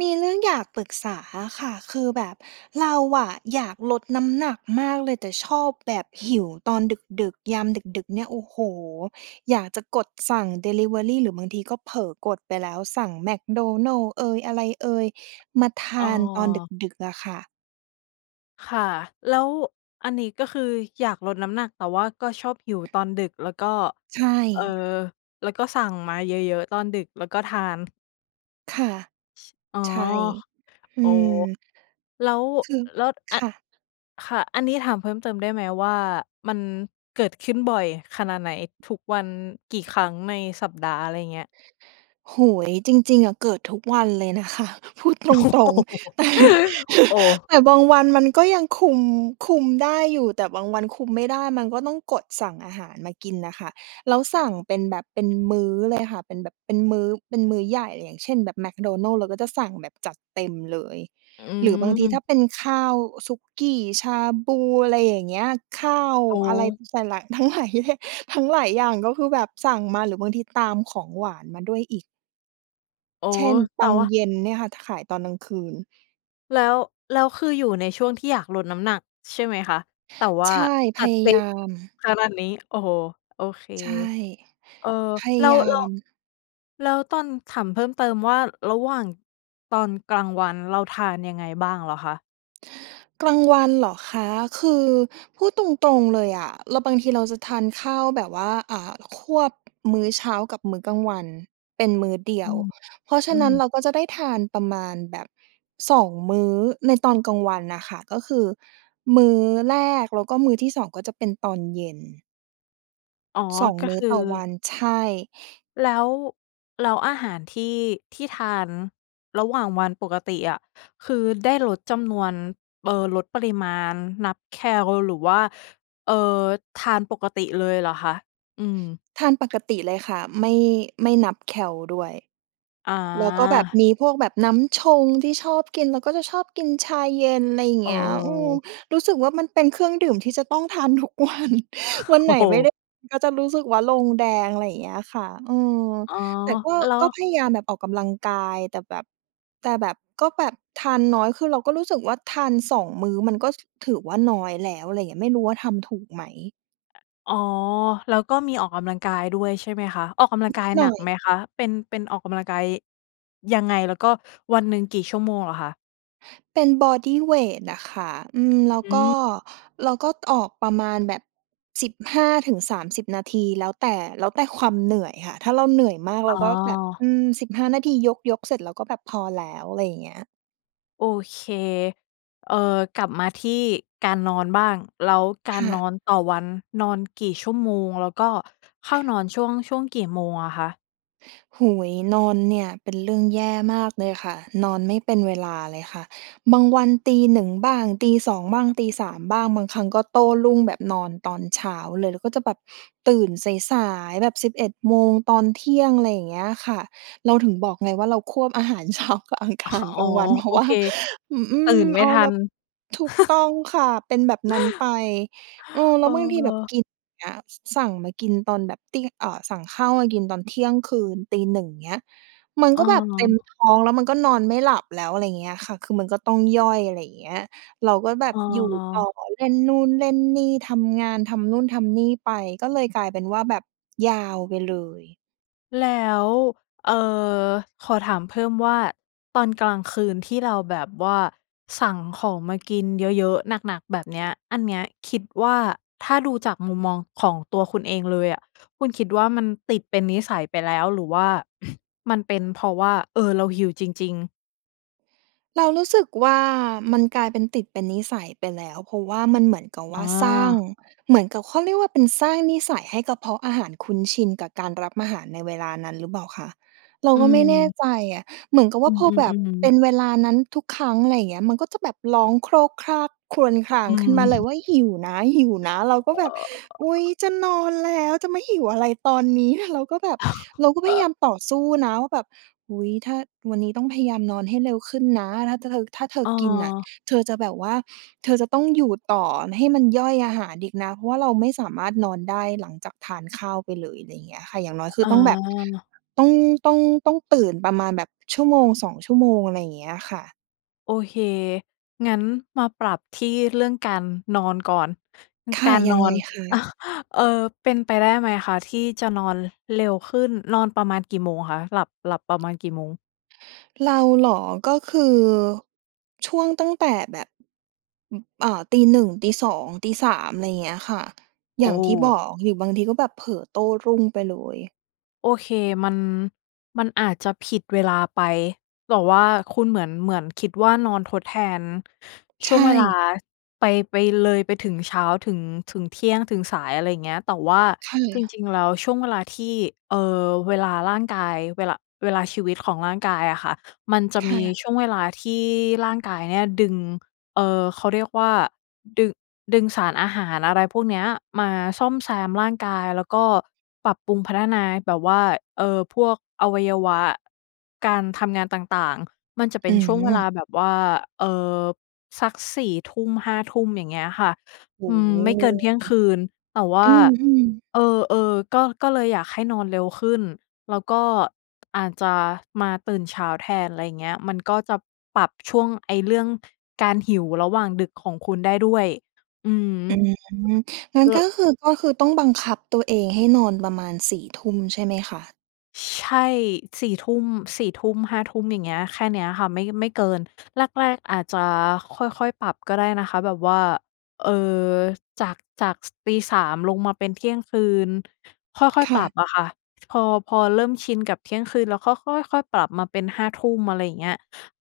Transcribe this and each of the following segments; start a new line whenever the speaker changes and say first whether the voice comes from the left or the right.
right: มีเรื่องอยากปรึกษาอะค่ะ คือแบบเราอะอยากลดน้ำหนักมากเลย แต่ชอบแบบหิวตอนดึก ๆ ยามดึก ๆ เนี่ย โอ้โฮ! อยากจะกดสั่งดิลิเวอรี หรือบางทีก็เผลอกดไปแล้ว สั่งแมคโดนัลด์เอย อะไรเอย มาท
left: อ้อ
right: านตอนดึก ๆ อะค่ะ
left: ค่ะ แล้วอันนี้ ก็คืออยากลดน้ำหนัก แต่ว่าก็ชอบหิวตอนดึก แล้วก็
right: ใช
left: เอ่อ
right: ่
left: แล้วก็สั่งมาเยอะ ๆ ตอนดึกแล้วก็ทาน?
right: ค่ะ
left: อ๋อ
right: ใช่ อื
left: โอ้
right: ม
left: แล้ว
right: คือ
left: แล้วอ
right: ค
left: ะ
right: ่ะ
left: ค่ะ อันนี้ถามเพิ่มเติมได้ไหมว่า มันเกิดขึ้นบ่อยขนาดไหน ทุกวัน กี่ครั้งในสัปดาห์ อะไรอย่างเงี้ย?
right: โอ้โฮ จริง ๆ อะเกิดทุกวันเลยนะคะ พูด
left: โอ้
right: ตรง
left: โ
right: ๆ แต่
left: ฮ โอ้!
right: แต่บางวันมันก็ยังคุม คุมได้อยู่ แต่บางวันคุมไม่ได้ มันก็ต้องกดสั่งอาหารมากินน่ะค่ะ แล้วสั่งเป็นแบบเป็นมื้อ เลยค่ะ เป็นแบบเป็นมื้อ เป็นมื้อใหญ่ อย่างเช่น แบบแมคโดนัลด์เราก็จะสั่งแบบจัดเต็มเลย
left: อื
right: หรือบางทีถ
left: ม
right: ้าเป็นข้าว สุกี้ ชาบู อะไรอย่างเงี้ย ข้าว
left: โอ
right: อะไร
left: ้
right: หลาย ๆ ทั้งหลายเยอะแยะ ทั้งหลายอย่าง ก็คือแบบสั่งมา หรือบางทีตามของหวานมาด้วยอีก
left: อ๋อ
right: เช่น ป
left: แต่
right: ัง
left: ว่า
right: เย็นเนี่ยค่ะ ถ ขายตอนกลางคืน
left: แล้ว แล้วคืออยู่ในช่วงที่อยากลดน้ำหนักใช่ไหมคะ? แต่ว่
right: ใ
left: า
right: ช่ พ
left: จัด
right: ยา
left: เต็
right: ยา
left: ม
right: ม
left: ขนาดนี้ โอ้โฮ! โอเค
right: ใช่
left: เออ
right: พยา
left: แล้ว
right: ยา
left: แล้ว
right: ม
left: แล้วตอน ถามเพิ่มเติมว่า ระหว่างตอนกลางวันเราทานยังไงบ้างเหรอคะ?
right: กลาง วันเหรอคะ? คือพูดตรง ๆ เลยอะ เรา บางทีเราจะทานข้าวแบบว่า อ่า ควบมื้อเช้ากับมื้อกลางวันเป็นมื้อเดี
left: อ
right: ย
left: ื
right: ว
left: ม
right: เพราะฉ
left: อ
right: ะ
left: ื
right: นั้นเ
left: ม
right: ราก็จะได้ทานประมาณแบบ 2 มื้อในตอนกลางวันน่ะค่ะ ก็คือมื้อแรกแล้วก็มื้อที่ 2 ก็จะเป็นตอนเย็น
left: อ๋อ
right: 2
left: ก็
right: มื้
left: ค
right: อ
left: ือ
right: ต่อวัน ใช่
left: แล้ว แล้วอาหารที่ ที่ทานระหว่างวันปกติอะ คือได้ลดจำนวน เอ่อ ลดปริมาณ นับแคล หรือว่า เอ่อ ทานปกติเลยเหรอคะ? อืม
right: ทานปกติเลยค่ะ ไม่ ไม่นับแคลด้วย
left: อ๋
right: แล้วก็แบบ
left: อ
right: มีพวกแบบน้ำชงที่ชอบกิน แล้วก็จะชอบกินชาเย็น ไรเ
left: เ
right: งี้ย อืม
left: ออ
right: รู้สึกว่า มันเป็นเครื่องดื่มที่จะต้องทาน ทุกวัน วัน
left: โอ
right: ไห
left: ้
right: น
left: โ
right: ไม่ได
left: ฮ
right: ้ ก็จะรู้สึกว่าลงแดง ไรอย่างเงี้ยค่ะ เออ
left: อ๋อ
right: แต่ก็
left: แล้
right: ก็
left: ว
right: พยายามแบบออกกำลังกาย แต่แบบ แต่แบบ ก็แบบทานน้อย คือเราก็รู้สึกว่า ทาน 2 มื้อมันก็ ถ ถือว่าน้อยแล้ว อะไรเงี้ย ไม่รู้ว่าทำถูกไหม?
left: อ อ๋อ แล้วก็มีออกกำลังกายด้วยใช่ไหมคะ ออกกำลัง
right: น
left: ก
right: ิ
left: า
right: ด
left: ย
right: หน
left: หนั
right: ่อ
left: ก
right: ย
left: ไหมคะ? เป็น เป็นออกกำลังกาย ยังไง แล้วก็วันหนึ่งกี่ชั่วโมงเหรอคะ?
right: เป็นบอดีเวตอะค่ะ อืม แล้ว
left: อ
right: ก็
left: ืม
right: เราก็ออกประมาณแบบ 15-30 นาที แล้วแต่ แล้วแต่ความเหนื่อยค่ะ ถ้าเราเหนื่อยมาก
left: อ
right: เรา
left: ๋
right: ก็แบบ อ
left: อ
right: ืม 15 นาที ยก ยกเสร็จแล้ว ก็แบบพอแล้ว อะไรอย่างเงี้ย
left: โอเค เอ่อ กลับมาที่การนอนบ้าง แล้วกา
right: ค
left: ร
right: ่
left: นอ
right: ะ
left: นต่อวัน นอนกี่ชั่วโมง แล้วก็เข้านอน ช่วง ช่วงกี่โมงอะคะ?
right: โอ้โฮ นอนเนี่ยเป็นเรื่องแย่มากเลยค่ะ นอนไม่เป็นเวลาเลยค่ะ บางวัน 01:00 บ้าง 02:00 บ้าง 03:00 บ้าง บางครั้งก็โต้รุ่งแบบนอนตอนเช้าเลย แล้วก็จะแบบตื่นสาย ๆ แบบ 11 โมง ตอนเที่ยง อะไรอย่างเงี้ยค่ะ เราถึงบอกไงว่า เราควบอาหารเช้ากับอังคาร
left: อ๋
right: ก
left: อ
right: ลางวัน เพร
left: โ
right: า
left: อ
right: ะว่า
left: เค
right: แบบ อือฮึ
left: ตื่นไม
right: เ
left: ่
right: อา
left: ทั
right: แบ
left: น
right: บ ถูกต้องค่ะ เป็นแบบนั้นไป เออ แล
left: เ
right: ้วบางทีแบบ
left: ออ
right: กิน อย่างเงี้ย สั่งมากินตอนแบบตี เอ่อ สั่งข้าวมากินตอนเที่ยงคืน 01:00 เงี้ย มัน
left: เ
right: ก็แบบเต็ม
left: ออ
right: ท้องแล้ว มันก็นอนไม่หลับแล้ว อะไรเงี้ยค่ะ คือมันก็ต้องย่อย อะไรอย่างเงี้ย เราก็แบบอยู่ต่อ
left: ออ
right: เล่นนู่น เล่นนี่ ทำงาน ทำนู่น ทำนี่ไป ก็เลยกลายเป็นว่าแบบยาวไปเลย
left: แล้ว เอ่อ ขอถามเพิ่มว่า ตอนกลางคืนที่เราแบบว่า สั่งของมากินเยอะ ๆ หนัก ๆ แบบเนี้ย อันเนี้ยคิดว่า ถ้าดูจากมุมมองของตัวคุณเองเลยอะ คุณคิดว่า มันติดเป็นนิสัยไปแล้ว หรือว่า มันเป็นเพราะว่า เออ เราหิวจริง ๆ?
right: เรารู้สึกว่า มันกลายเป็นติดเป็นนิสัยไปแล้ว เพราะว่ามันเหมือนกับ
left: อ
right: ว
left: ้
right: ่
left: อ
right: าสร้าง เหมือนกับ เขาเรียกว่า เป็นสร้างนิสัยให้กระเพาะอาหารคุ้นชินกับการรับอาหารในเวลานั้นหรือเปล่าคะ? เรา
left: อื
right: ก็ไม่แน่
left: ม
right: ใจอะ เหมือนกับ
left: อ
right: ว่
left: ื
right: าพอแบบ
left: ม
right: เป็
left: ๆ ๆ
right: นเวลานั้นทุกครั้ง อะไรอย่างเงี้ย มันก็จะแบบร้องโครกครกครวญครา
left: อ
right: ง
left: ื
right: ขึ้นม
left: ม
right: าเลยว่า "หิวนะ หิวนะ" เราก็แบบ อุ๊ย จะนอนแล้วจะมาหิวอะไรตอนนี้? เราก็แบบ เราก็พยายามต่อสู้นะว่าแบบ อุ๊ย ถ้า วันนี้ต้องพยายามนอนให้เร็วขึ้นนะ ถ้า จ เธอ ถ้าเธ
left: เ
right: อกินน่ะ
left: ออ
right: เธอจะแบบว่า เธอจะต้องอยู่ต่อให้มันย่อยอาหารอีกนะ เพราะว่าเราไม่สามารถนอนได้หลังจากทานข้าวไปเลย ไรเงี้ยค่ะ อย่างน้อยคื
left: อ๋
right: อ
left: อ
right: ต้องแบบ ต้อง ต้อง ต้องตื่นประมาณแบบ 1-2 ชั่วโมง อะไรอย่างเงี้ยค่ะ
left: โอเค งั้นมาปรับที่เรื่องการนอนก่อน
right: ค
left: ก
right: ่ะ
left: าร
right: ย
left: น
right: ัง
left: อ
right: ไง
left: น
right: คะ?
left: เอ่อ เป็นไปได้ไหมคะ? ที่จะนอน ร เร็วขึ้น นอนประมาณกี่โมงคะ? หลับ หลับประมาณกี่โมง?
right: เราเหรอ? ก็คือ ช่วงตั้งแต่แบบ อึบ อ่า 01:00 02:00 03:00 ไรเงี้ยค่ะ
left: โอ
right: อย่างที่บ
left: ้!
right: อก หรือบางทีก็แบบเผลอโต้รุ่งไปเลย
left: โอเค มัน มันอาจจะผิดเวลาไป แต่ว่าคุณเหมือน เหมือนคิดว่า นอนทดแทน
right: ใ
left: ช
right: ช
left: ่วงเวลา
right: ่
left: ไป ไปเลยไปถึงเช้า ถึง ถึงเที่ยง ถึงสาย อะไรเงี้ย แต่ว่า
right: ค่
left: จร
right: ะ
left: ิง ๆ แล้ว ช่วงเวลาที่ เอ่อ เวลาร่างกาย เวหละ เวลาชีวิตของร่างกายอะค่ะ มันจะ
right: ค
left: ม
right: ่
left: ี
right: ะ
left: ช่วงเวลาที่ร่างกายเนี่ยดึง เอ่อ เขาเรียกว่า ดึ ดึงสารอาหาร อะไรพวกเนี้ย มาซ่อมแซมร่างกาย แล้วก็ปรับปรุงพัฒนาแบบว่า เอ่อ พวกอวัยวะ การทำงานต่าง ๆ มันจะเป็
right: อื
left: นช่วงเวลา
right: ม
left: แบบว่า เอ่อ สัก 4 ทุ่ม 5 ทุ่ม อย่างเงี้ยค่ะ
right: โอ
left: อ
right: ้
left: ืม
right: โฮ!
left: ไม่เกินเที่ยงคืน แต่ว่
right: อึ
left: า
right: บ อืม ๆ
left: เออ ๆ ก็ ก็เลยอยากให้นอนเร็วขึ้น แล้วก็อาจจะมาตื่นเช้าแทน อะไรเงี้ย มันก็จะปรับช่วงไอ้เรื่อง การหิวระหว่างดึกของคุณได้ด้วย อืม
right: อืม งั้น
left: ล
right: ก็คือ ก็คือต้องบังคับตัวเองให้นอนประมาณ 4 ทุ่มใช่ไหมคะ?
left: ช ใช่ 4 ทุ่ม 4 ทุ่ม 5 ทุ่ม อย่างเงี้ย แค่เนี้บค่ะ ไม่ ไม่เกิน แรก ๆ อาจจะค่อย ๆ ปรับก็ได้นะคะ แบบว่า เอ่อ จาก จาก ส ตี 3 ลงมาเป็นเที่ยงคืน ค่อย
right: ค
left: ๆ ป
right: ่
left: ร
right: ะ
left: ับอะค่ะ พอ พอเริ่มชินกับเที่ยงคืนแล้ว ก็ ค ค่อย ๆ ปรับมาเป็น 5 ทุ่ม อะไรอย่างเงี้ย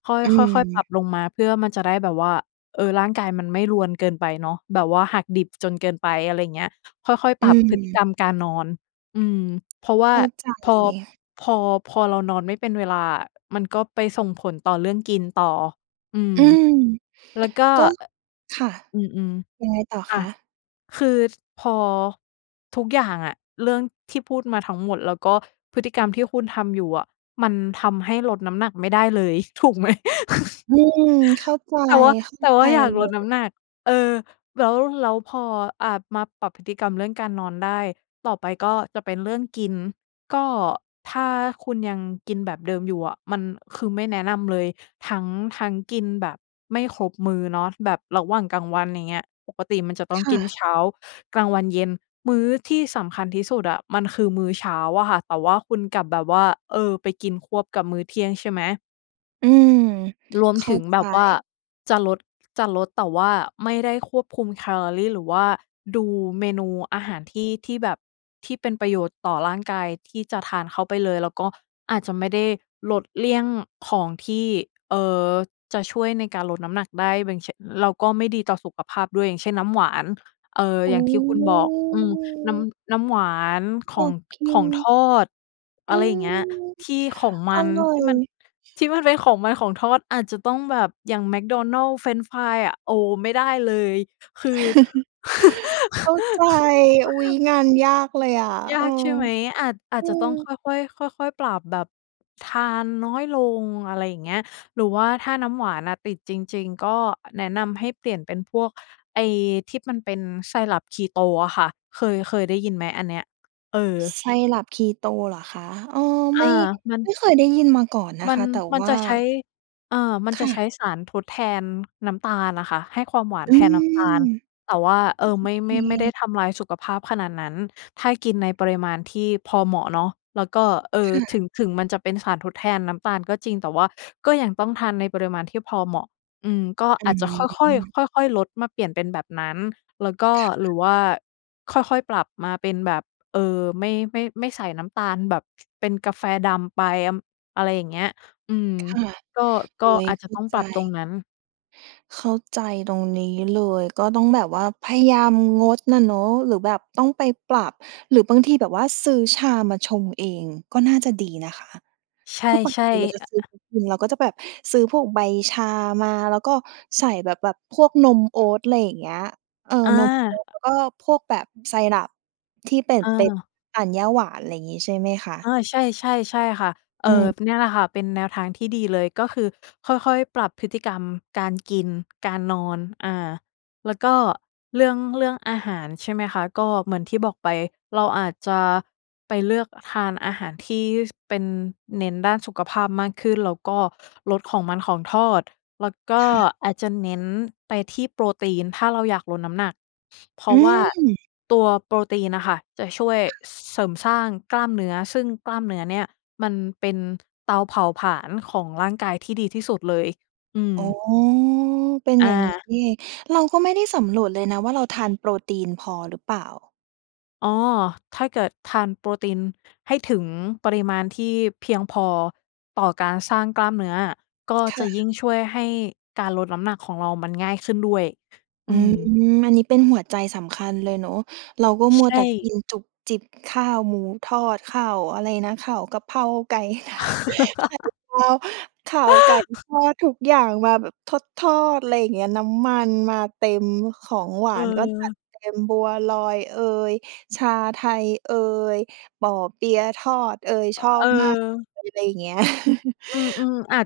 left: ค่อย
right: อื
left: ค่อย ๆ ปรั
right: ม
left: บลงมาเพื่อมันจะได้แบบว่า เออ ร่างกายมันไม่รวนเกินไปเนาะ แบบว่าหักดิบจนเกินไป อะไรอย่างเงี้ย ค่อย ๆ
right: อ
left: ป
right: ื
left: รับพฤติก
right: ม
left: รรมการนอน อืม เพราะว่า
right: เข้าใจ
left: พอ
right: เลย
left: พอ พอเรานอนไม่เป็นเวลาอะ มันก็ไปส่งผลต่อเรื่องกินต่อ อืม
right: อืม
left: แล้วก็
right: ก็ ค่ะ
left: อ อือ
right: ยังไงต่อ
left: ๆ อ
right: ค
left: ะ
right: ะ?
left: คือ ซ พอทุกอย่างอะ เรื่องที่พูดมาทั้งหมด แล้วก็พฤติกรรมที่คุณทำอยู่อะ มันทำให้ลดน้ำหนักไม่ได้เลย ถูกไหม?
right: อืม เข้าใจ
left: แต่ว่า
right: เข้า
left: แต่
right: ใ
left: ว
right: จ
left: ่าอยาก
right: เล
left: ลดน้
right: ย
left: ำหนัก เออ แล้ว แล้วพอ อะ มาปรับพฤติกรรมเรื่องการนอนได้ ต่อไปก็จะเป็นเรื่องกิน ก็ ถ้าคุณยังกินแบบเดิมอยู่อะมัน คือไม่แนะนำเลย ทั้ง ทั้งกินแบบไม่ครบมื้อเนาะ แบบระหว่างกลางวัน อย่างเงี้ย ปกติมันจะต้อ
right: ค
left: ง
right: ่
left: กิน
right: ะ
left: เช้า กลางวัน เย็น มื้อที่สำคัญที่สุดอะ มันคือมื้อเช้าอะค่ะ แต่ว่าคุณกลับแบบว่า เออ ไปกินควบกับมื้อเที่ยงใช่ไหม?
right: อืม
left: รวม
right: เข
left: ถ
right: ้า
left: ึง
right: ใ
left: แ
right: จ
left: บบว่าจะลด จะลด แต่ว่าไม่ได้ควบคุมแคลอรี หรือว่าดูเมนูอาหารที่ ที่แบบที่เป็นประโยชน์ต่อร่างกายที่จะทานเข้าไปเลย แล้วก็อาจจะไม่ได้ลดเลี่ยงของที่ เอ่อ จะช่วยในการลดน้ำหนักได้ [unintelligible] แล้วก็ไม่ดีต่อสุขภาพด้วย อย่างเช่น น้ำหวาน เอ่อ
right: โอ
left: อย่างที่คุณบอก อืม น้
right: ้
left: ำ น้ำหวาน ข
right: อ
left: อง
right: ดก
left: ข
right: ิ
left: อ
right: น
left: งทอด อ
right: อื
left: ะไรอย่างเงี้ย
right: ม
left: ที่ของม
right: อ
left: ัน
right: ร่อ
left: ที่
right: ย
left: มัน ที่มันเป็นของมันของทอด อาจจะต้องแบบ อย่างแมคโดนัลด์ เฟรนช์ฟรายอะ โอ้โฮ ไม่ได้เลย คือ
right: เข้าใจ อุ๊ย งานยากเลยอะ
left: ย
right: เอ
left: า
right: อ
left: กใช่ไหม? อาจ อา
right: อ
left: จ
right: ื
left: จะต้องค
right: ม
left: ่อย ๆ ค่อย ๆ ปรับแบบทานน้อยลง อะไรอย่างเงี้ย หรือว่าถ้าน้ำหวานอะติดจริง ๆ ก็แนะนำให้เปลี่ยนเป็นพวกไอที่มันเป็น syrup keto อะค่ะ เคย เคยได้ยินไหมอันเนี้ย? เออ
right: Syrup keto เหรอคะ? เออ
left: อ
right: ไ
left: า
right: ม่
left: มัน
right: ไม่เคยได้ยินมาก่อนน
left: ม
right: ะ
left: ั
right: ค
left: น
right: ะ แต่
left: มัน
right: ว
left: จ
right: ่
left: ะ
right: า
left: ใช้ เอ่อ มัน
right: ค
left: จะ
right: ่
left: ใช้
right: ะ
left: สารทดแทนน้ำตาลน่ะค่ะ ให้ความหวาน
right: อื
left: แท
right: ม
left: นน้
right: อื
left: ำตาล
right: อ
left: แต่ว่า เอ่อ ไม
right: โ
left: ่
right: อเ
left: ไม่ ไม่ได้
right: ค
left: ทำลายสุขภาพขนาดนั้น ถ้ากินในปริมาณที่พอเหมาะเนาะ แล้วก็ เอ่
right: ค
left: อ
right: ่
left: ถ
right: ะ
left: ึง ถึงมันจะเป็นสารทดแทนน้ำตาลก็จริง แต่ว่าก็ยังต้องทานในปริมาณที่พอเหมาะ อืม ก็
right: อ
left: อ
right: ื
left: าจจะค่อย
right: ม
left: ๆ ค่อย ๆ ลดมาเปลี่ยนเป็นแบบนั้น แล้วก็
right: ค่
left: หรื
right: ะ
left: อว่าค่อย ๆ ปรับมาเป็นแบบ เอ่อ ไม่ ไม่ ไม่ใส่น้ำตาลแบบเป็นกาแฟดำไป [unintelligible] อะไรอย่างเงี้ย อืม
right: ค่ะ
left: ก็ ก
right: โอ
left: ็
right: ๊ย
left: อาจ
right: เข
left: จะ
right: ้า
left: ต้อง
right: ใ
left: ปรับตร
right: จ
left: งนั้น
right: เข้าใจตรงนี้เลย ก็ต้องแบบว่าพยายามงดน่ะเนาะ หรือแบบต้องไปปรับ หรือบางทีแบบว่าซื้อชามาชงเองก็น่าจะดีนะคะ
left: ใช
right: คือปก
left: ่
right: ติเราจะ
left: ๆ
right: ซื้อ
left: อ อ
right: กิน เราก็จะแบบซื้อพวกใบชามา แล้วก็ใส่แบบ แบบพวกนมโอ๊ต อะไรอย่างเงี้ย เออ
left: อ
right: นมโอ๊ต แ
left: า
right: ล้วก็พวกแบบ syrup ที่เป็น
left: อ
right: เป็น
left: า
right: อ่านหญ้าหวาน อะไรอย่างงี้ใช่ไหมคะ
left: อา ใช่ ๆ ๆ ค่ะ เอ่
right: อื
left: อ
right: ม
left: เนี่ยแหละค่ะเป็นแนวทางที่ดีเลย ก็คือค่อย ๆ ปรับพฤติกรรมการกิน การนอน อ่า แล้วก็เรื่อง เรื่องอาหาร ใช่ไหมคะ ก็เหมือนที่บอกไป เราอาจจะไปเลือกทานอาหารที่ ส เป็นเน้นด้านสุขภาพมากขึ้น แล้วก็ ลดของมันของทอด แล้วก็
right: ค่ะ
left: อาจจะเน้นไปที่โปรตีนถ้าเราอยากลดน้ำหนัก เพรา
right: อื
left: ะว่า
right: ม
left: ตัวโปรตีนน่ะค่ะ จะช่วย
right: ค่ะ
left: ส เสริมสร้างกล้ามเนื้อ ซึ่งกล้ามเนื้อเนี่ยมันเป็นเตาเผาผลาญของร่างกายที่ดีที่สุดเลย อือ
right: อ๋อ เป็น
left: อ
right: อย่างงี้
left: า
right: นี่เอง เราก็ไม่ได้สำรวจเลยนะว่าเราทานโปรตีนพอหรือเปล่า
left: อ๋อ ถ้าเกิดทานโปรตีนให้ถึงปริมาณที่เพียงพอต่อการสร้างกล้ามเนื้ออะ ก็
right: ค
left: จ
right: ่
left: ะยิ
right: ะ
left: ่งช่วยให้การลดน้ำหนักของเรามันง่ายขึ้นด้วย
right: อ
left: อ
right: ื
left: ื
right: ม
left: ม
right: อันนี้เป็นหัวใจสำคัญเลยเนาะ เราก็
left: ช
right: มั
left: ใช
right: วแต
left: ่
right: ่กินจุบจิบ ข้าวหมูทอด ข้าว อะไรนะ ข้าวกระเพราไก่ ไข่ดาว ข้าวไก่ทอด ทุกอย่างมาแบบทอด ๆ ไรเงี้ย น้ำมันมาเต็ม ของหวานก็จัด
left: เออ
right: เต็ม บัวลอยเอย ชาไทยเอย เปาะเปี๊ยะทอดเอย ชอ
left: อ เ
right: บมาก
left: ออ
right: เลย ไรเงี้ย
left: อืม ๆ อาจ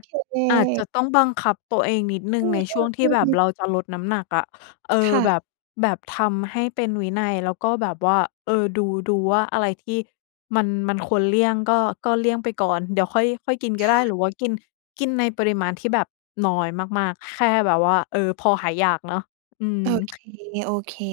left: อาจจะต้องบังคับตัวเองนิดหนึ
right: อ
left: ่ง
right: ื
left: ใน
right: ม
left: ช่วงที่แบบ
right: ๆ ๆ ๆ
left: เราจะลดน้ำหนักอะ เอ่
right: ค
left: อ
right: ่ะ
left: แบบ แบบทำให้เป็นวินัย แล้วก็แบบว่า เอ่อ ดู ดูว่าอะไรที่มัน มันควรเลี่ยงก็ ก็เลี่ยงไปก่อน เดี๋ยวค่อย ค่อยกินก็
right: ค
left: ได
right: ่
left: ้
right: ะ
left: หรือว่ากิน กินในปริมาณที่แบบน้อยมาก ๆ แค่แบบว่า เออ พอหายอยากเนาะ อืม
right: โอเค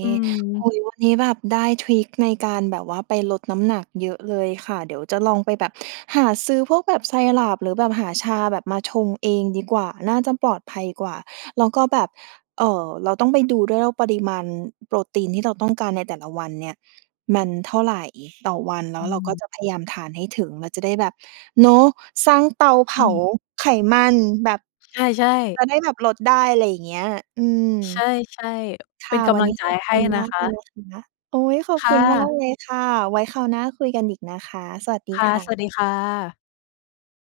left: อื
right: ๆ โอ
left: ม
right: ้โฮ! วันนี้แบบได้ทริกในการแบบว่าไปลดน้ำหนักเยอะเลยค่ะ เดี๋ยวจะลองไปแบบหาซื้อพวกแบบ syrup หรือแบบหาชาแบบมาชงเองดีกว่า น่าจะปลอดภัยกว่า แล้วก็แบบ เอ่อ เราต้องไปดูด้วยว่า ปริมาณโปรตีนที่เรา ต้องการในแต่ละวันเนี่ย มันเท่าไรต่อวัน แล้
left: อ
right: ว
left: ื
right: เราก็
left: ม
right: จะพยายามทานให้ถึง มันจะได้แบบ เนาะ สร้างเตาเผ
left: อ
right: า
left: ืม
right: ไขมันแบบ
left: ใช่ ๆ
right: จะได้แบบลดได้ อะไรอย่างเงี้ย อืม
left: ใช่
right: ค
left: ๆ เป
right: ่
left: ็
right: ะ
left: นก
right: วัน
left: ำลั
right: น
left: ง
right: ี้
left: ใจ
right: ขอบ
left: ให
right: ค
left: ้
right: ุณ
left: น
right: ม
left: ะ
right: าก
left: ค
right: เลย
left: ะ
right: นะคะ โอ๊ย! ขอบ
left: ค
right: ค
left: ่
right: ุณ มา
left: ะ
right: กเลยค่ะ ไว้คราวหน้าคุยกันอีกนะคะ สวัสดี
left: ค่ะ
right: ค่
left: สว
right: ะ
left: ัสดีค่ะ